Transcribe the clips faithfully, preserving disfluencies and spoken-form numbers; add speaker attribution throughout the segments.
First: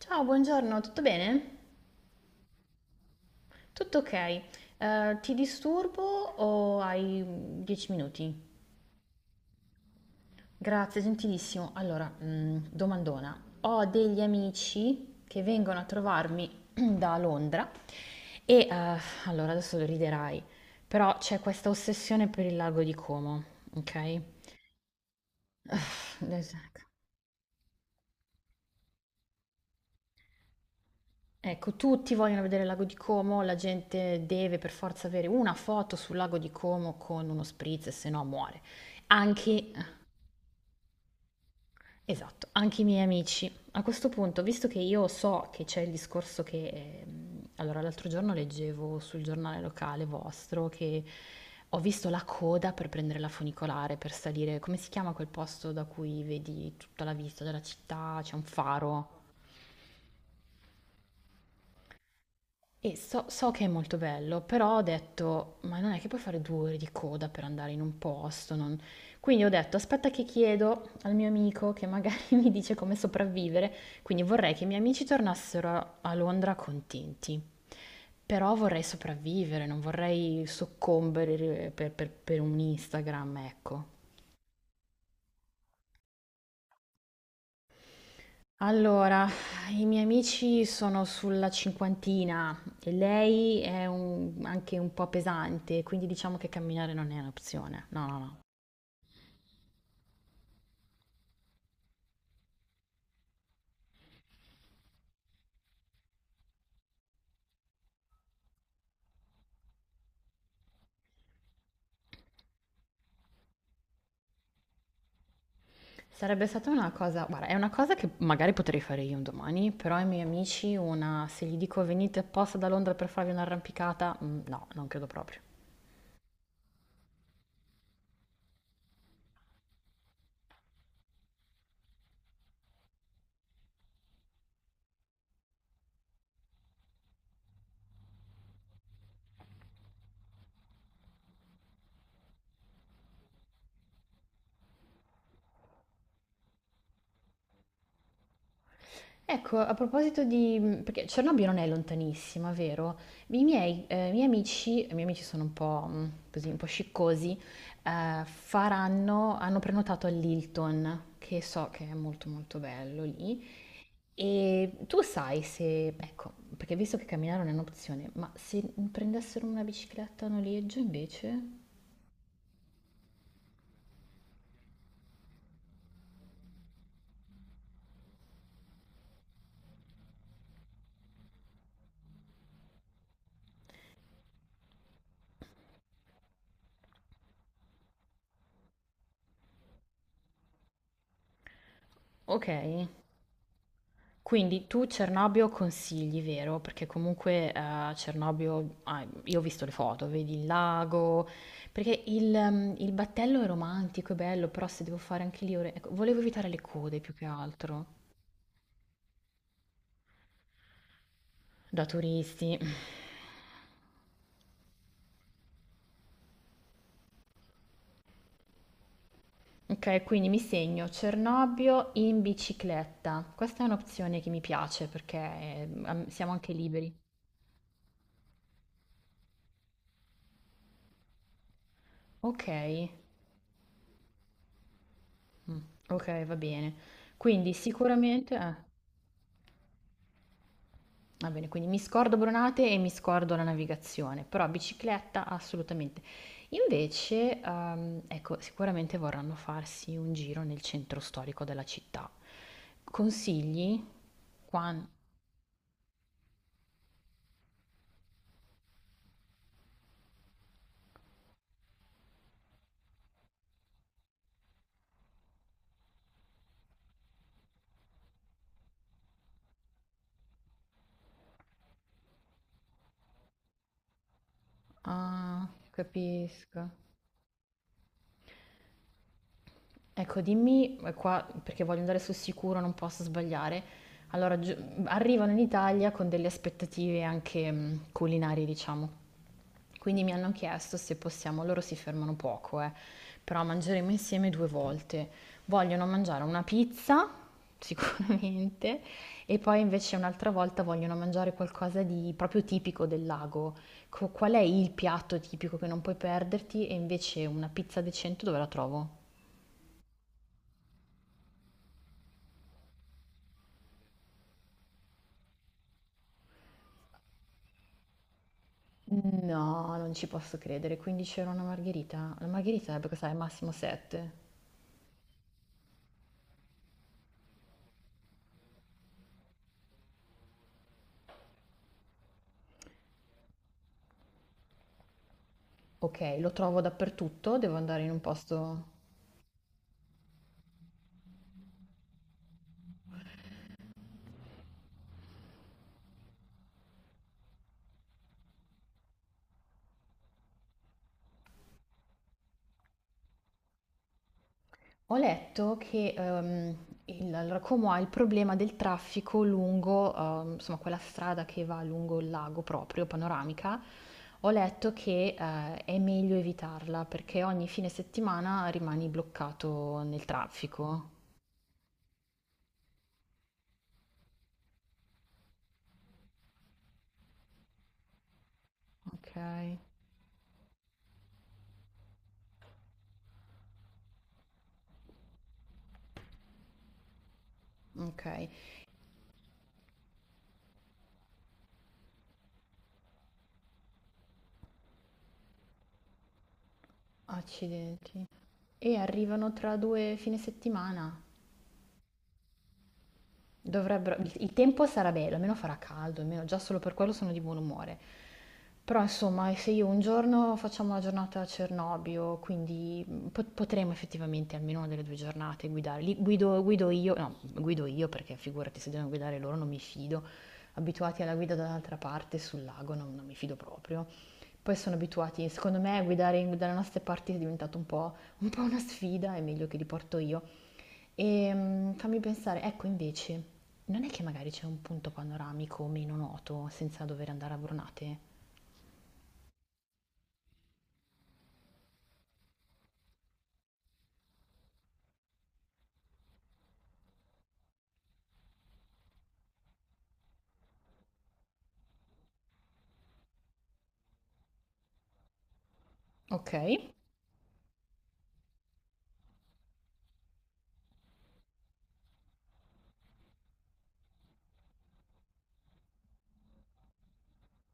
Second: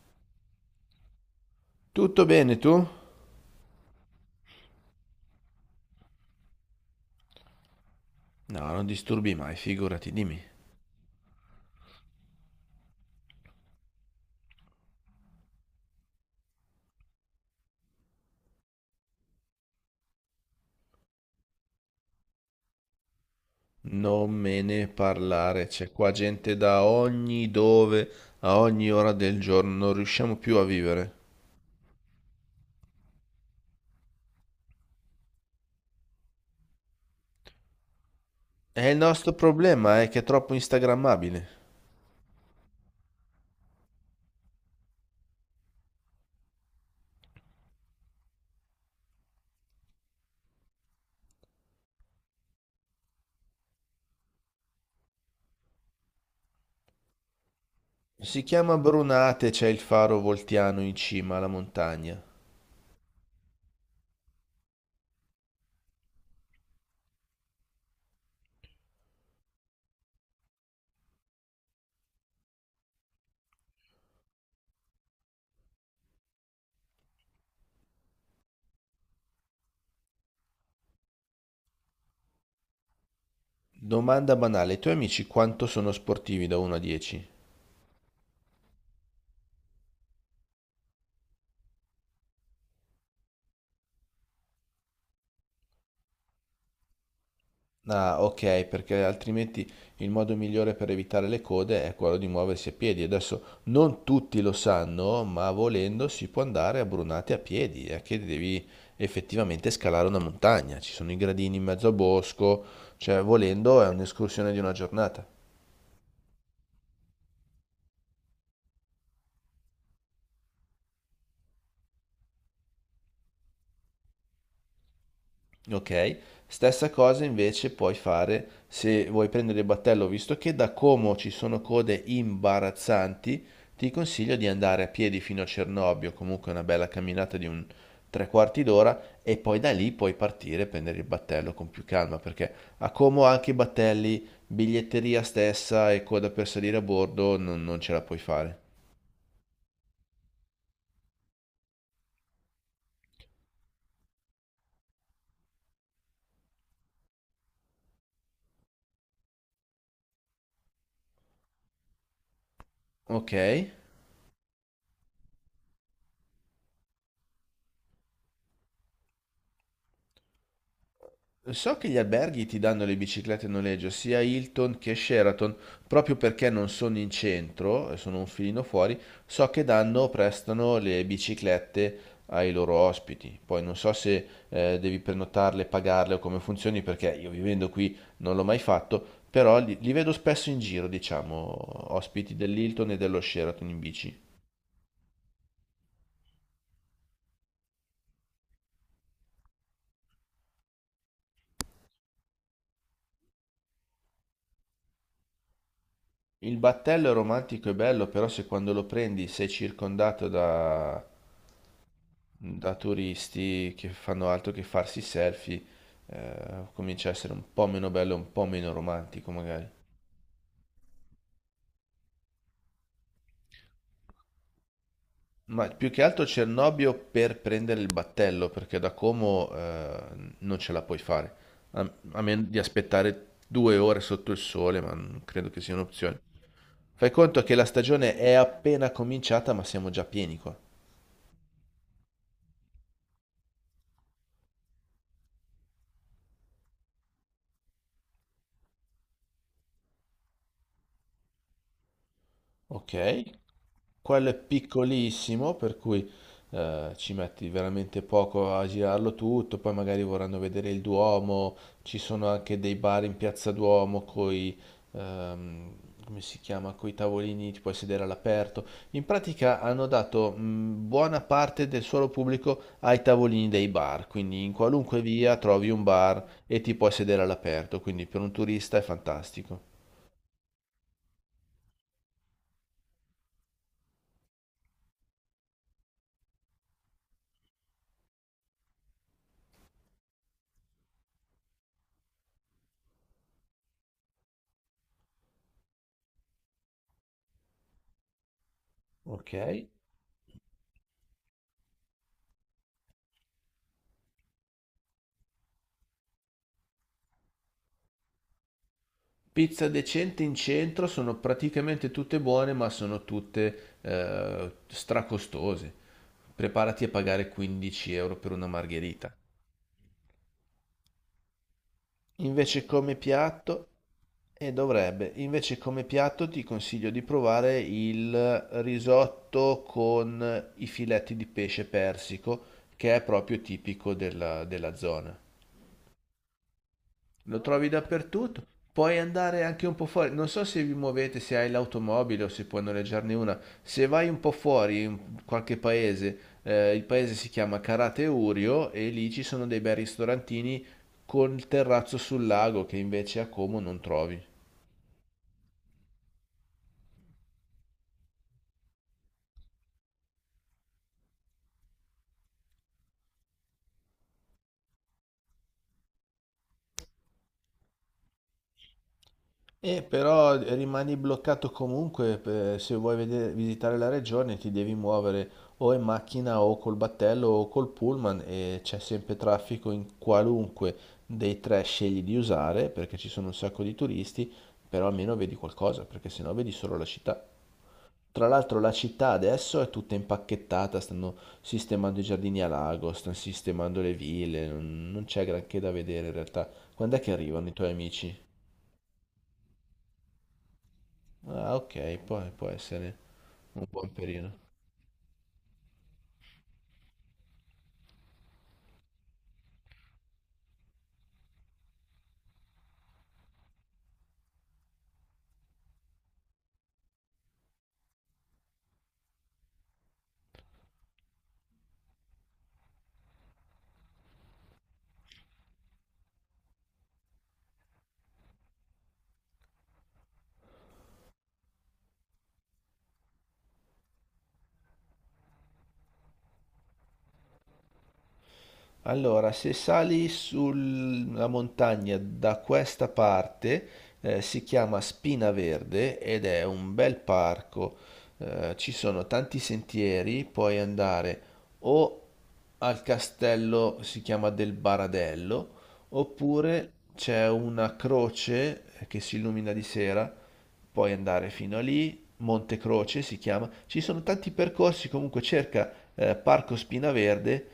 Speaker 1: Ciao, buongiorno, tutto bene?
Speaker 2: Tutto bene tu? No,
Speaker 1: Tutto ok. Eh, ti disturbo o hai dieci minuti?
Speaker 2: non disturbi mai, figurati, dimmi.
Speaker 1: Grazie, gentilissimo. Allora, mm, domandona. Ho degli amici che vengono a trovarmi da Londra e, eh, allora, adesso lo riderai, però c'è questa ossessione per il lago di Como, ok?
Speaker 2: Non me ne parlare, c'è qua gente
Speaker 1: Esatto.
Speaker 2: da ogni dove, a ogni ora del giorno, non riusciamo più a vivere.
Speaker 1: Ecco, tutti vogliono vedere il lago di Como, la gente deve per forza avere una foto sul lago di Como con uno spritz, se no muore.
Speaker 2: E il nostro
Speaker 1: Anche
Speaker 2: problema è che è troppo instagrammabile.
Speaker 1: esatto, anche i miei amici. A questo punto, visto che io so che c'è il discorso che... ehm, allora, l'altro giorno leggevo sul giornale locale vostro che ho visto la coda per prendere la funicolare, per salire... Come si chiama quel posto da cui vedi tutta la vista della città? C'è un
Speaker 2: Si chiama
Speaker 1: faro.
Speaker 2: Brunate, c'è il faro voltiano in cima alla montagna.
Speaker 1: E so, so che è molto bello, però ho detto, ma non è che puoi fare due ore di coda per andare in un posto. Non. Quindi ho detto, aspetta che chiedo al mio amico che magari mi dice come sopravvivere. Quindi vorrei che i miei amici tornassero a a Londra contenti. Però vorrei sopravvivere, non vorrei soccombere eh, per, per per un Instagram, ecco.
Speaker 2: Domanda banale, i tuoi amici quanto sono sportivi da uno a dieci?
Speaker 1: Allora, i miei amici sono sulla cinquantina e lei è un- anche un po' pesante, quindi diciamo che camminare non è un'opzione. No, no,
Speaker 2: Ah,
Speaker 1: no.
Speaker 2: ok, perché altrimenti il modo migliore per evitare le code è quello di muoversi a piedi. Adesso non tutti lo sanno, ma volendo si può andare a Brunate a piedi, è che devi effettivamente scalare una montagna. Ci sono i gradini in mezzo a bosco, cioè volendo è un'escursione di una giornata.
Speaker 1: Sarebbe stata una cosa, guarda, è una cosa che magari potrei fare io un domani, però ai miei amici una, se gli dico venite apposta da Londra per farvi un'arrampicata, mm, no, non credo proprio.
Speaker 2: Ok, stessa cosa invece puoi fare se vuoi prendere il battello, visto che da Como ci sono code imbarazzanti, ti consiglio di andare a piedi fino a Cernobbio, comunque una bella camminata di un tre quarti d'ora e poi da lì puoi partire e prendere il battello con più calma, perché a Como anche i battelli, biglietteria stessa e coda per salire a bordo non, non ce la puoi fare.
Speaker 1: Ecco, a proposito di... mm, perché Cernobbio non è lontanissima, vero? I miei, eh, i miei amici, i miei amici sono un po' mm, così, un po' sciccosi, eh, faranno, hanno prenotato all'Hilton, che so che è molto molto bello
Speaker 2: Ok?
Speaker 1: lì, e tu sai se, ecco, perché visto che camminare non è un'opzione, ma se prendessero una bicicletta a noleggio invece?
Speaker 2: So che gli alberghi ti danno le biciclette a noleggio, sia Hilton che Sheraton, proprio perché non sono in centro, e sono un filino fuori, so che danno, prestano le biciclette ai loro ospiti. Poi non so se eh, devi prenotarle, pagarle o come funzioni, perché io vivendo qui non l'ho mai fatto, però li, li vedo spesso in giro, diciamo, ospiti
Speaker 1: Ok.
Speaker 2: dell'Hilton e dello Sheraton in bici.
Speaker 1: Quindi tu Cernobbio consigli, vero? Perché comunque eh, Cernobbio, ah, io ho visto le foto, vedi il lago, perché il, ehm, il battello è romantico, è bello, però se devo fare anche lì ore... ecco, volevo evitare
Speaker 2: Il
Speaker 1: le code
Speaker 2: battello è
Speaker 1: più che
Speaker 2: romantico e
Speaker 1: altro,
Speaker 2: bello, però se quando lo prendi sei circondato da
Speaker 1: da turisti.
Speaker 2: da turisti che fanno altro che farsi selfie, eh, comincia a essere un po' meno bello, un po' meno romantico magari.
Speaker 1: Ok, quindi mi segno Cernobbio in bicicletta. Questa è un'opzione che mi piace perché
Speaker 2: Ma
Speaker 1: eh,
Speaker 2: più che
Speaker 1: am-
Speaker 2: altro
Speaker 1: siamo anche
Speaker 2: Cernobbio
Speaker 1: liberi.
Speaker 2: per prendere il battello, perché da Como eh, non ce la puoi fare. A, a meno
Speaker 1: Ok,
Speaker 2: di aspettare due ore sotto il sole, ma non credo
Speaker 1: mm,
Speaker 2: che sia un'opzione.
Speaker 1: ok, va bene.
Speaker 2: Fai conto
Speaker 1: Quindi
Speaker 2: che la stagione è
Speaker 1: sicuramente... eh.
Speaker 2: appena cominciata, ma siamo già pieni qua.
Speaker 1: Va bene, quindi mi scordo Bronate e mi scordo la navigazione, però bicicletta assolutamente. Invece, ehm, ecco, sicuramente vorranno farsi un giro nel centro storico della città.
Speaker 2: Ok,
Speaker 1: Consigli?
Speaker 2: quello è
Speaker 1: Quan...
Speaker 2: piccolissimo, per cui eh, ci metti veramente poco a girarlo tutto, poi magari vorranno vedere il Duomo, ci sono anche dei bar in Piazza Duomo coi, ehm, come si chiama, coi tavolini, ti puoi sedere all'aperto. In pratica hanno dato mh, buona parte del suolo pubblico ai tavolini dei bar, quindi in qualunque via
Speaker 1: Ah,
Speaker 2: trovi un bar e
Speaker 1: capisco.
Speaker 2: ti puoi sedere all'aperto, quindi per un turista è fantastico.
Speaker 1: Ecco, dimmi eh, qua, perché voglio andare sul sicuro, non posso sbagliare. Allora, giu- arrivano in Italia con delle aspettative anche mm, culinarie, diciamo. Quindi mi hanno chiesto se possiamo, loro si fermano poco, eh, però mangeremo insieme due volte. Vogliono mangiare una pizza, sicuramente,
Speaker 2: Ok.
Speaker 1: e poi invece un'altra volta vogliono mangiare qualcosa di proprio tipico del lago. Co- Qual è il piatto tipico che non puoi perderti? E invece una pizza decente dove la trovo?
Speaker 2: Pizza decente in centro sono praticamente tutte buone, ma sono tutte eh, stracostose. Preparati a pagare quindici euro per una margherita.
Speaker 1: No, non ci posso credere. quindici euro una margherita? La margherita
Speaker 2: Invece
Speaker 1: dovrebbe
Speaker 2: come
Speaker 1: costare massimo
Speaker 2: piatto,
Speaker 1: sette.
Speaker 2: e dovrebbe, Invece come piatto ti consiglio di provare il risotto con i filetti di pesce persico, che è proprio tipico della, della zona.
Speaker 1: Ok, lo trovo dappertutto,
Speaker 2: Lo
Speaker 1: devo
Speaker 2: trovi
Speaker 1: andare in un
Speaker 2: dappertutto.
Speaker 1: posto...
Speaker 2: Puoi andare anche un po' fuori. Non so se vi muovete, se hai l'automobile o se puoi noleggiarne una. Se vai un po' fuori in qualche paese, eh, il paese si chiama Karate Urio e lì ci sono dei bei ristorantini col terrazzo sul lago che invece a Como non trovi.
Speaker 1: Ho letto che ehm, il- allora, Como ha il problema del traffico lungo, ehm, insomma, quella strada che va lungo il lago proprio, panoramica. Ho letto che eh, è meglio evitarla perché ogni fine settimana rimani
Speaker 2: E
Speaker 1: bloccato nel
Speaker 2: però
Speaker 1: traffico.
Speaker 2: rimani bloccato comunque, eh, se vuoi vede- visitare la regione ti devi muovere o in macchina o col battello o col pullman e c'è
Speaker 1: Ok,
Speaker 2: sempre traffico in qualunque dei tre scegli di usare perché ci sono un sacco di turisti, però almeno vedi qualcosa perché sennò vedi solo la città.
Speaker 1: ok.
Speaker 2: Tra l'altro la città adesso è tutta impacchettata, stanno sistemando i giardini a lago, stanno sistemando le ville, non non c'è granché da vedere in realtà. Quando è che arrivano i tuoi
Speaker 1: Accidenti.
Speaker 2: amici?
Speaker 1: E arrivano tra due fine settimana.
Speaker 2: Ah, ok, può, può essere un buon
Speaker 1: Dovrebbero, il il
Speaker 2: periodo.
Speaker 1: tempo sarà bello, almeno farà caldo, almeno già solo per quello sono di buon umore. Però insomma, se io un giorno facciamo la giornata a Cernobbio, quindi mm, pot- potremo effettivamente almeno una delle due giornate guidare. Li- guido, guido io, no, guido io perché figurati se devono guidare loro non mi fido. Abituati alla guida dall'altra parte sul lago non, non mi fido proprio. Poi sono abituati, secondo me, a guidare in- dalle nostre parti è diventato un po', un po' una sfida, è meglio che li porto io. Ehm, fammi pensare, ecco invece, non è che magari c'è un punto panoramico meno noto senza dover andare a Brunate?
Speaker 2: Allora, se sali sulla montagna da questa parte, eh, si chiama Spina Verde ed è un bel parco. Eh, ci sono tanti sentieri, puoi andare o al castello, si chiama del Baradello,
Speaker 1: Ok,
Speaker 2: oppure c'è una croce che si illumina di sera, puoi andare fino a lì Montecroce si chiama, ci sono tanti percorsi, comunque cerca eh, Parco Spinaverde,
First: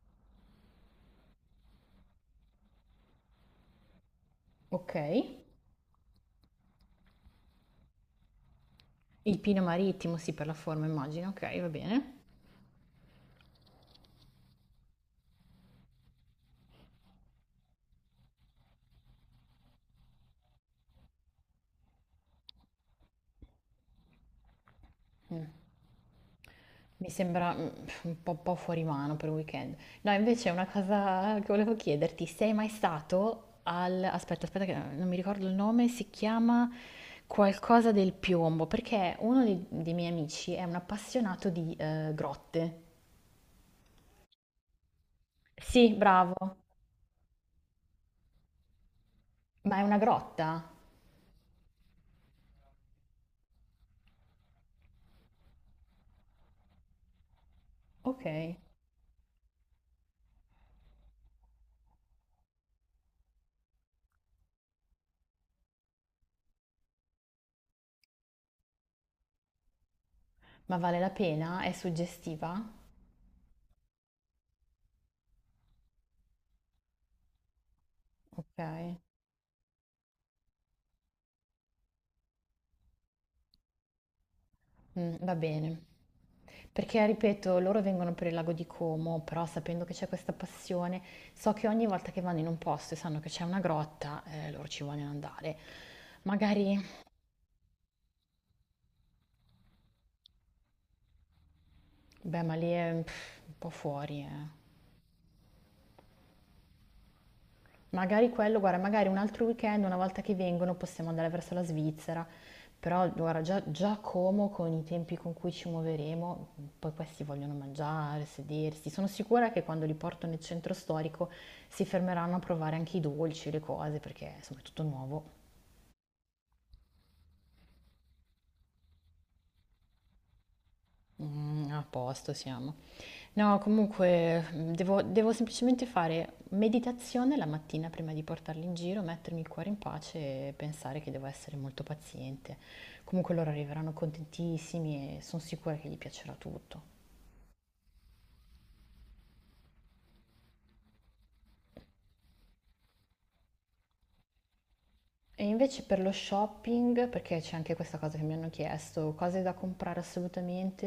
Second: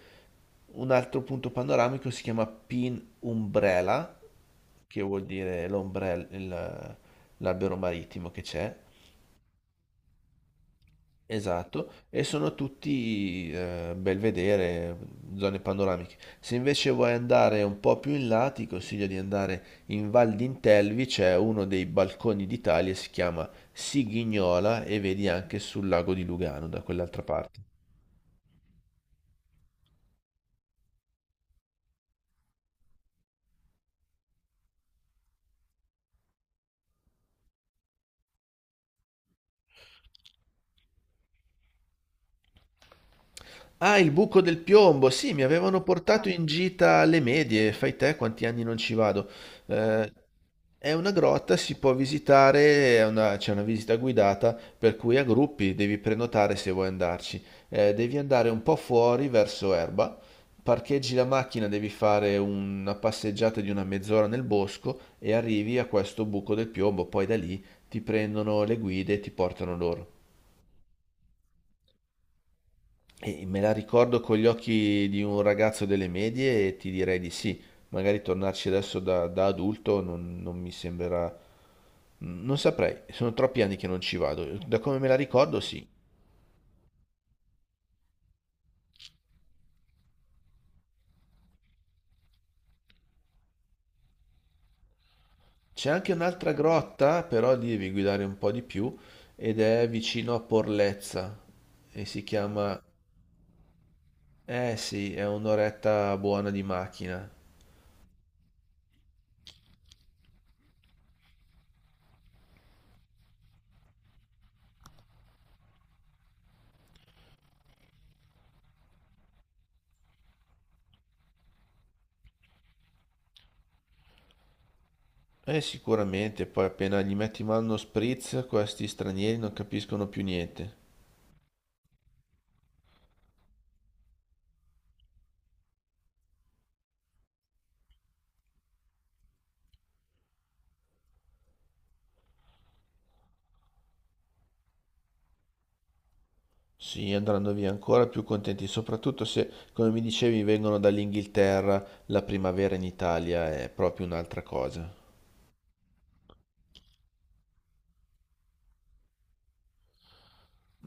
Speaker 2: un altro punto panoramico si chiama Pin Umbrella,
Speaker 1: ok.
Speaker 2: che vuol dire l'ombrello, l'albero marittimo che c'è,
Speaker 1: Il Pino Marittimo, sì, per la forma immagino, ok, va
Speaker 2: Esatto,
Speaker 1: bene.
Speaker 2: e sono tutti eh, bel vedere, zone panoramiche. Se invece vuoi andare un po' più in là, ti consiglio di andare in Val d'Intelvi, c'è uno dei balconi d'Italia, si chiama Sigignola e vedi
Speaker 1: Mm.
Speaker 2: anche sul lago di Lugano da
Speaker 1: Mi
Speaker 2: quell'altra
Speaker 1: sembra
Speaker 2: parte.
Speaker 1: mm, un po', po' fuori mano per un weekend. No, invece una cosa che volevo chiederti, sei mai stato al... Aspetta, aspetta, che non mi ricordo il nome, si chiama qualcosa del piombo, perché uno dei, dei miei amici è un appassionato di eh, grotte.
Speaker 2: Ah, il buco del piombo. Sì, mi avevano
Speaker 1: Sì,
Speaker 2: portato in
Speaker 1: bravo.
Speaker 2: gita alle medie. Fai te quanti anni non ci vado.
Speaker 1: Ma è una
Speaker 2: Eh,
Speaker 1: grotta?
Speaker 2: è una grotta, si può visitare, è una- c'è una visita guidata, per cui a gruppi devi prenotare se vuoi andarci. Eh, devi
Speaker 1: Ok.
Speaker 2: andare un po' fuori verso Erba. Parcheggi la macchina, devi fare una passeggiata di una mezz'ora nel bosco e arrivi a questo buco del piombo. Poi da lì ti prendono le guide e ti portano loro.
Speaker 1: Ma vale la pena? È suggestiva?
Speaker 2: E me la ricordo con gli occhi di un ragazzo delle medie e ti direi di sì. Magari tornarci adesso
Speaker 1: Ok.
Speaker 2: da, da adulto non, non mi sembrerà... Non saprei, sono troppi anni che non ci vado. Da come me
Speaker 1: Mm,
Speaker 2: la
Speaker 1: va
Speaker 2: ricordo,
Speaker 1: bene.
Speaker 2: sì.
Speaker 1: Perché, ripeto, loro vengono per il lago di Como, però sapendo che c'è questa passione, so che ogni volta che vanno in un posto e sanno che c'è una grotta, eh, loro ci vogliono andare.
Speaker 2: C'è anche un'altra
Speaker 1: Magari,
Speaker 2: grotta, però lì devi guidare un po' di più, ed è vicino a Porlezza. E si
Speaker 1: beh, ma lì
Speaker 2: chiama...
Speaker 1: è pff, un po' fuori, eh.
Speaker 2: Eh sì, è un'oretta buona di macchina.
Speaker 1: Magari quello, guarda, magari un altro weekend, una volta che vengono, possiamo andare verso la Svizzera, però guarda, già, già Como con i tempi con cui ci muoveremo, poi questi vogliono mangiare, sedersi. Sono sicura che quando li porto nel centro storico si fermeranno a provare anche i dolci, le cose, perché insomma è tutto nuovo.
Speaker 2: Eh sicuramente, poi appena gli metti in mano uno spritz, questi stranieri non capiscono più niente.
Speaker 1: Mm, a posto siamo. No, comunque mh, devo, devo semplicemente fare meditazione la mattina prima di portarli in giro, mettermi il cuore in pace e pensare che devo essere molto paziente. Comunque loro arriveranno contentissimi e sono sicura che gli piacerà tutto.
Speaker 2: Sì, andranno via ancora più contenti, soprattutto se, come mi dicevi, vengono dall'Inghilterra, la primavera in Italia è proprio un'altra cosa.
Speaker 1: E invece per lo shopping, perché c'è anche questa cosa che mi hanno chiesto, cose da comprare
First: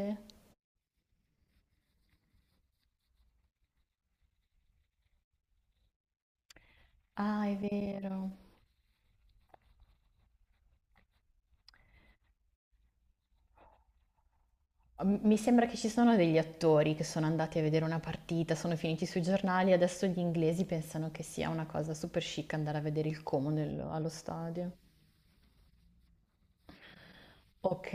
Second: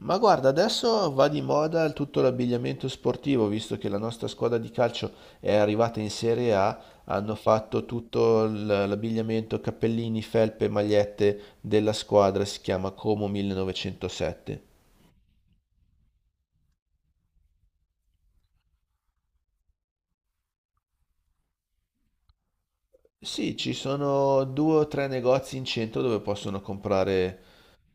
Speaker 2: Ma guarda, adesso va di moda tutto l'abbigliamento sportivo, visto che la nostra squadra di calcio è arrivata in Serie A, hanno
Speaker 1: Ah, è
Speaker 2: fatto
Speaker 1: vero.
Speaker 2: tutto l- l'abbigliamento, cappellini, felpe, magliette della squadra, si chiama Como millenovecentosette.
Speaker 1: M- mi sembra che ci sono degli attori che sono andati a vedere una partita, sono finiti sui giornali, adesso gli inglesi pensano che sia una cosa super chic andare a vedere il Como
Speaker 2: Sì, ci
Speaker 1: nel- allo
Speaker 2: sono
Speaker 1: stadio.
Speaker 2: due o tre negozi in centro dove possono comprare.
Speaker 1: Ok,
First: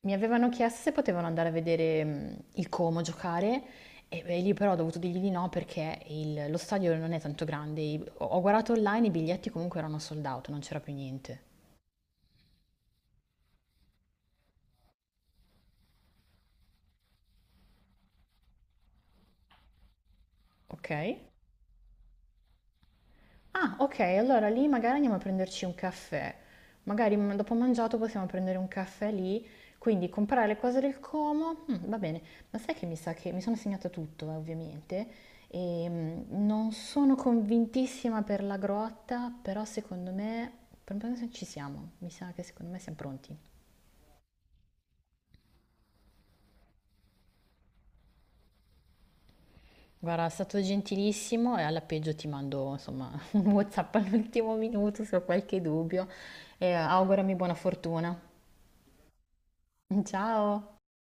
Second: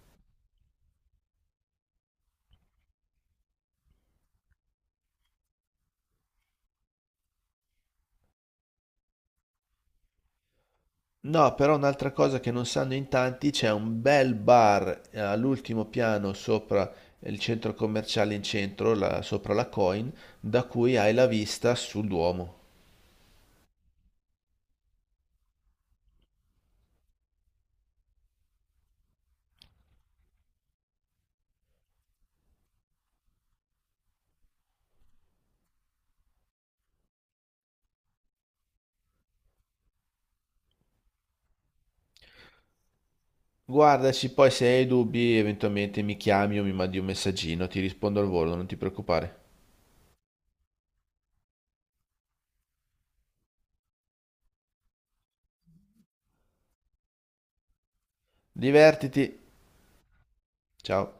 Speaker 1: mi avevano chiesto se potevano andare a vedere mm, il Como giocare e beh, lì però ho dovuto dirgli di no perché il- lo stadio non è tanto grande. I- Ho ho guardato online, i biglietti comunque erano sold out, non c'era più niente.
Speaker 2: No, però un'altra cosa che non sanno in tanti, c'è un bel bar eh, all'ultimo piano sopra il centro commerciale in centro, la- sopra la Coin, da
Speaker 1: Ok?
Speaker 2: cui hai la vista sul Duomo.
Speaker 1: Ah, ok, allora lì magari andiamo a prenderci un caffè. Magari mm, dopo mangiato possiamo prendere un caffè lì, quindi comprare le cose del Como, mm, va bene. Ma sai che mi sa che mi sono segnata tutto, eh, ovviamente, e mm, non sono convintissima per la grotta, però secondo me, per un po' ci siamo, mi sa che secondo me siamo pronti.
Speaker 2: Guardaci, poi se hai dubbi eventualmente mi chiami o mi mandi un messaggino, ti rispondo al volo, non ti preoccupare.
Speaker 1: Guarda, è stato gentilissimo e alla peggio ti mando, insomma, un WhatsApp all'ultimo minuto se ho qualche dubbio e augurami buona fortuna.
Speaker 2: Divertiti,
Speaker 1: Ciao!
Speaker 2: ciao.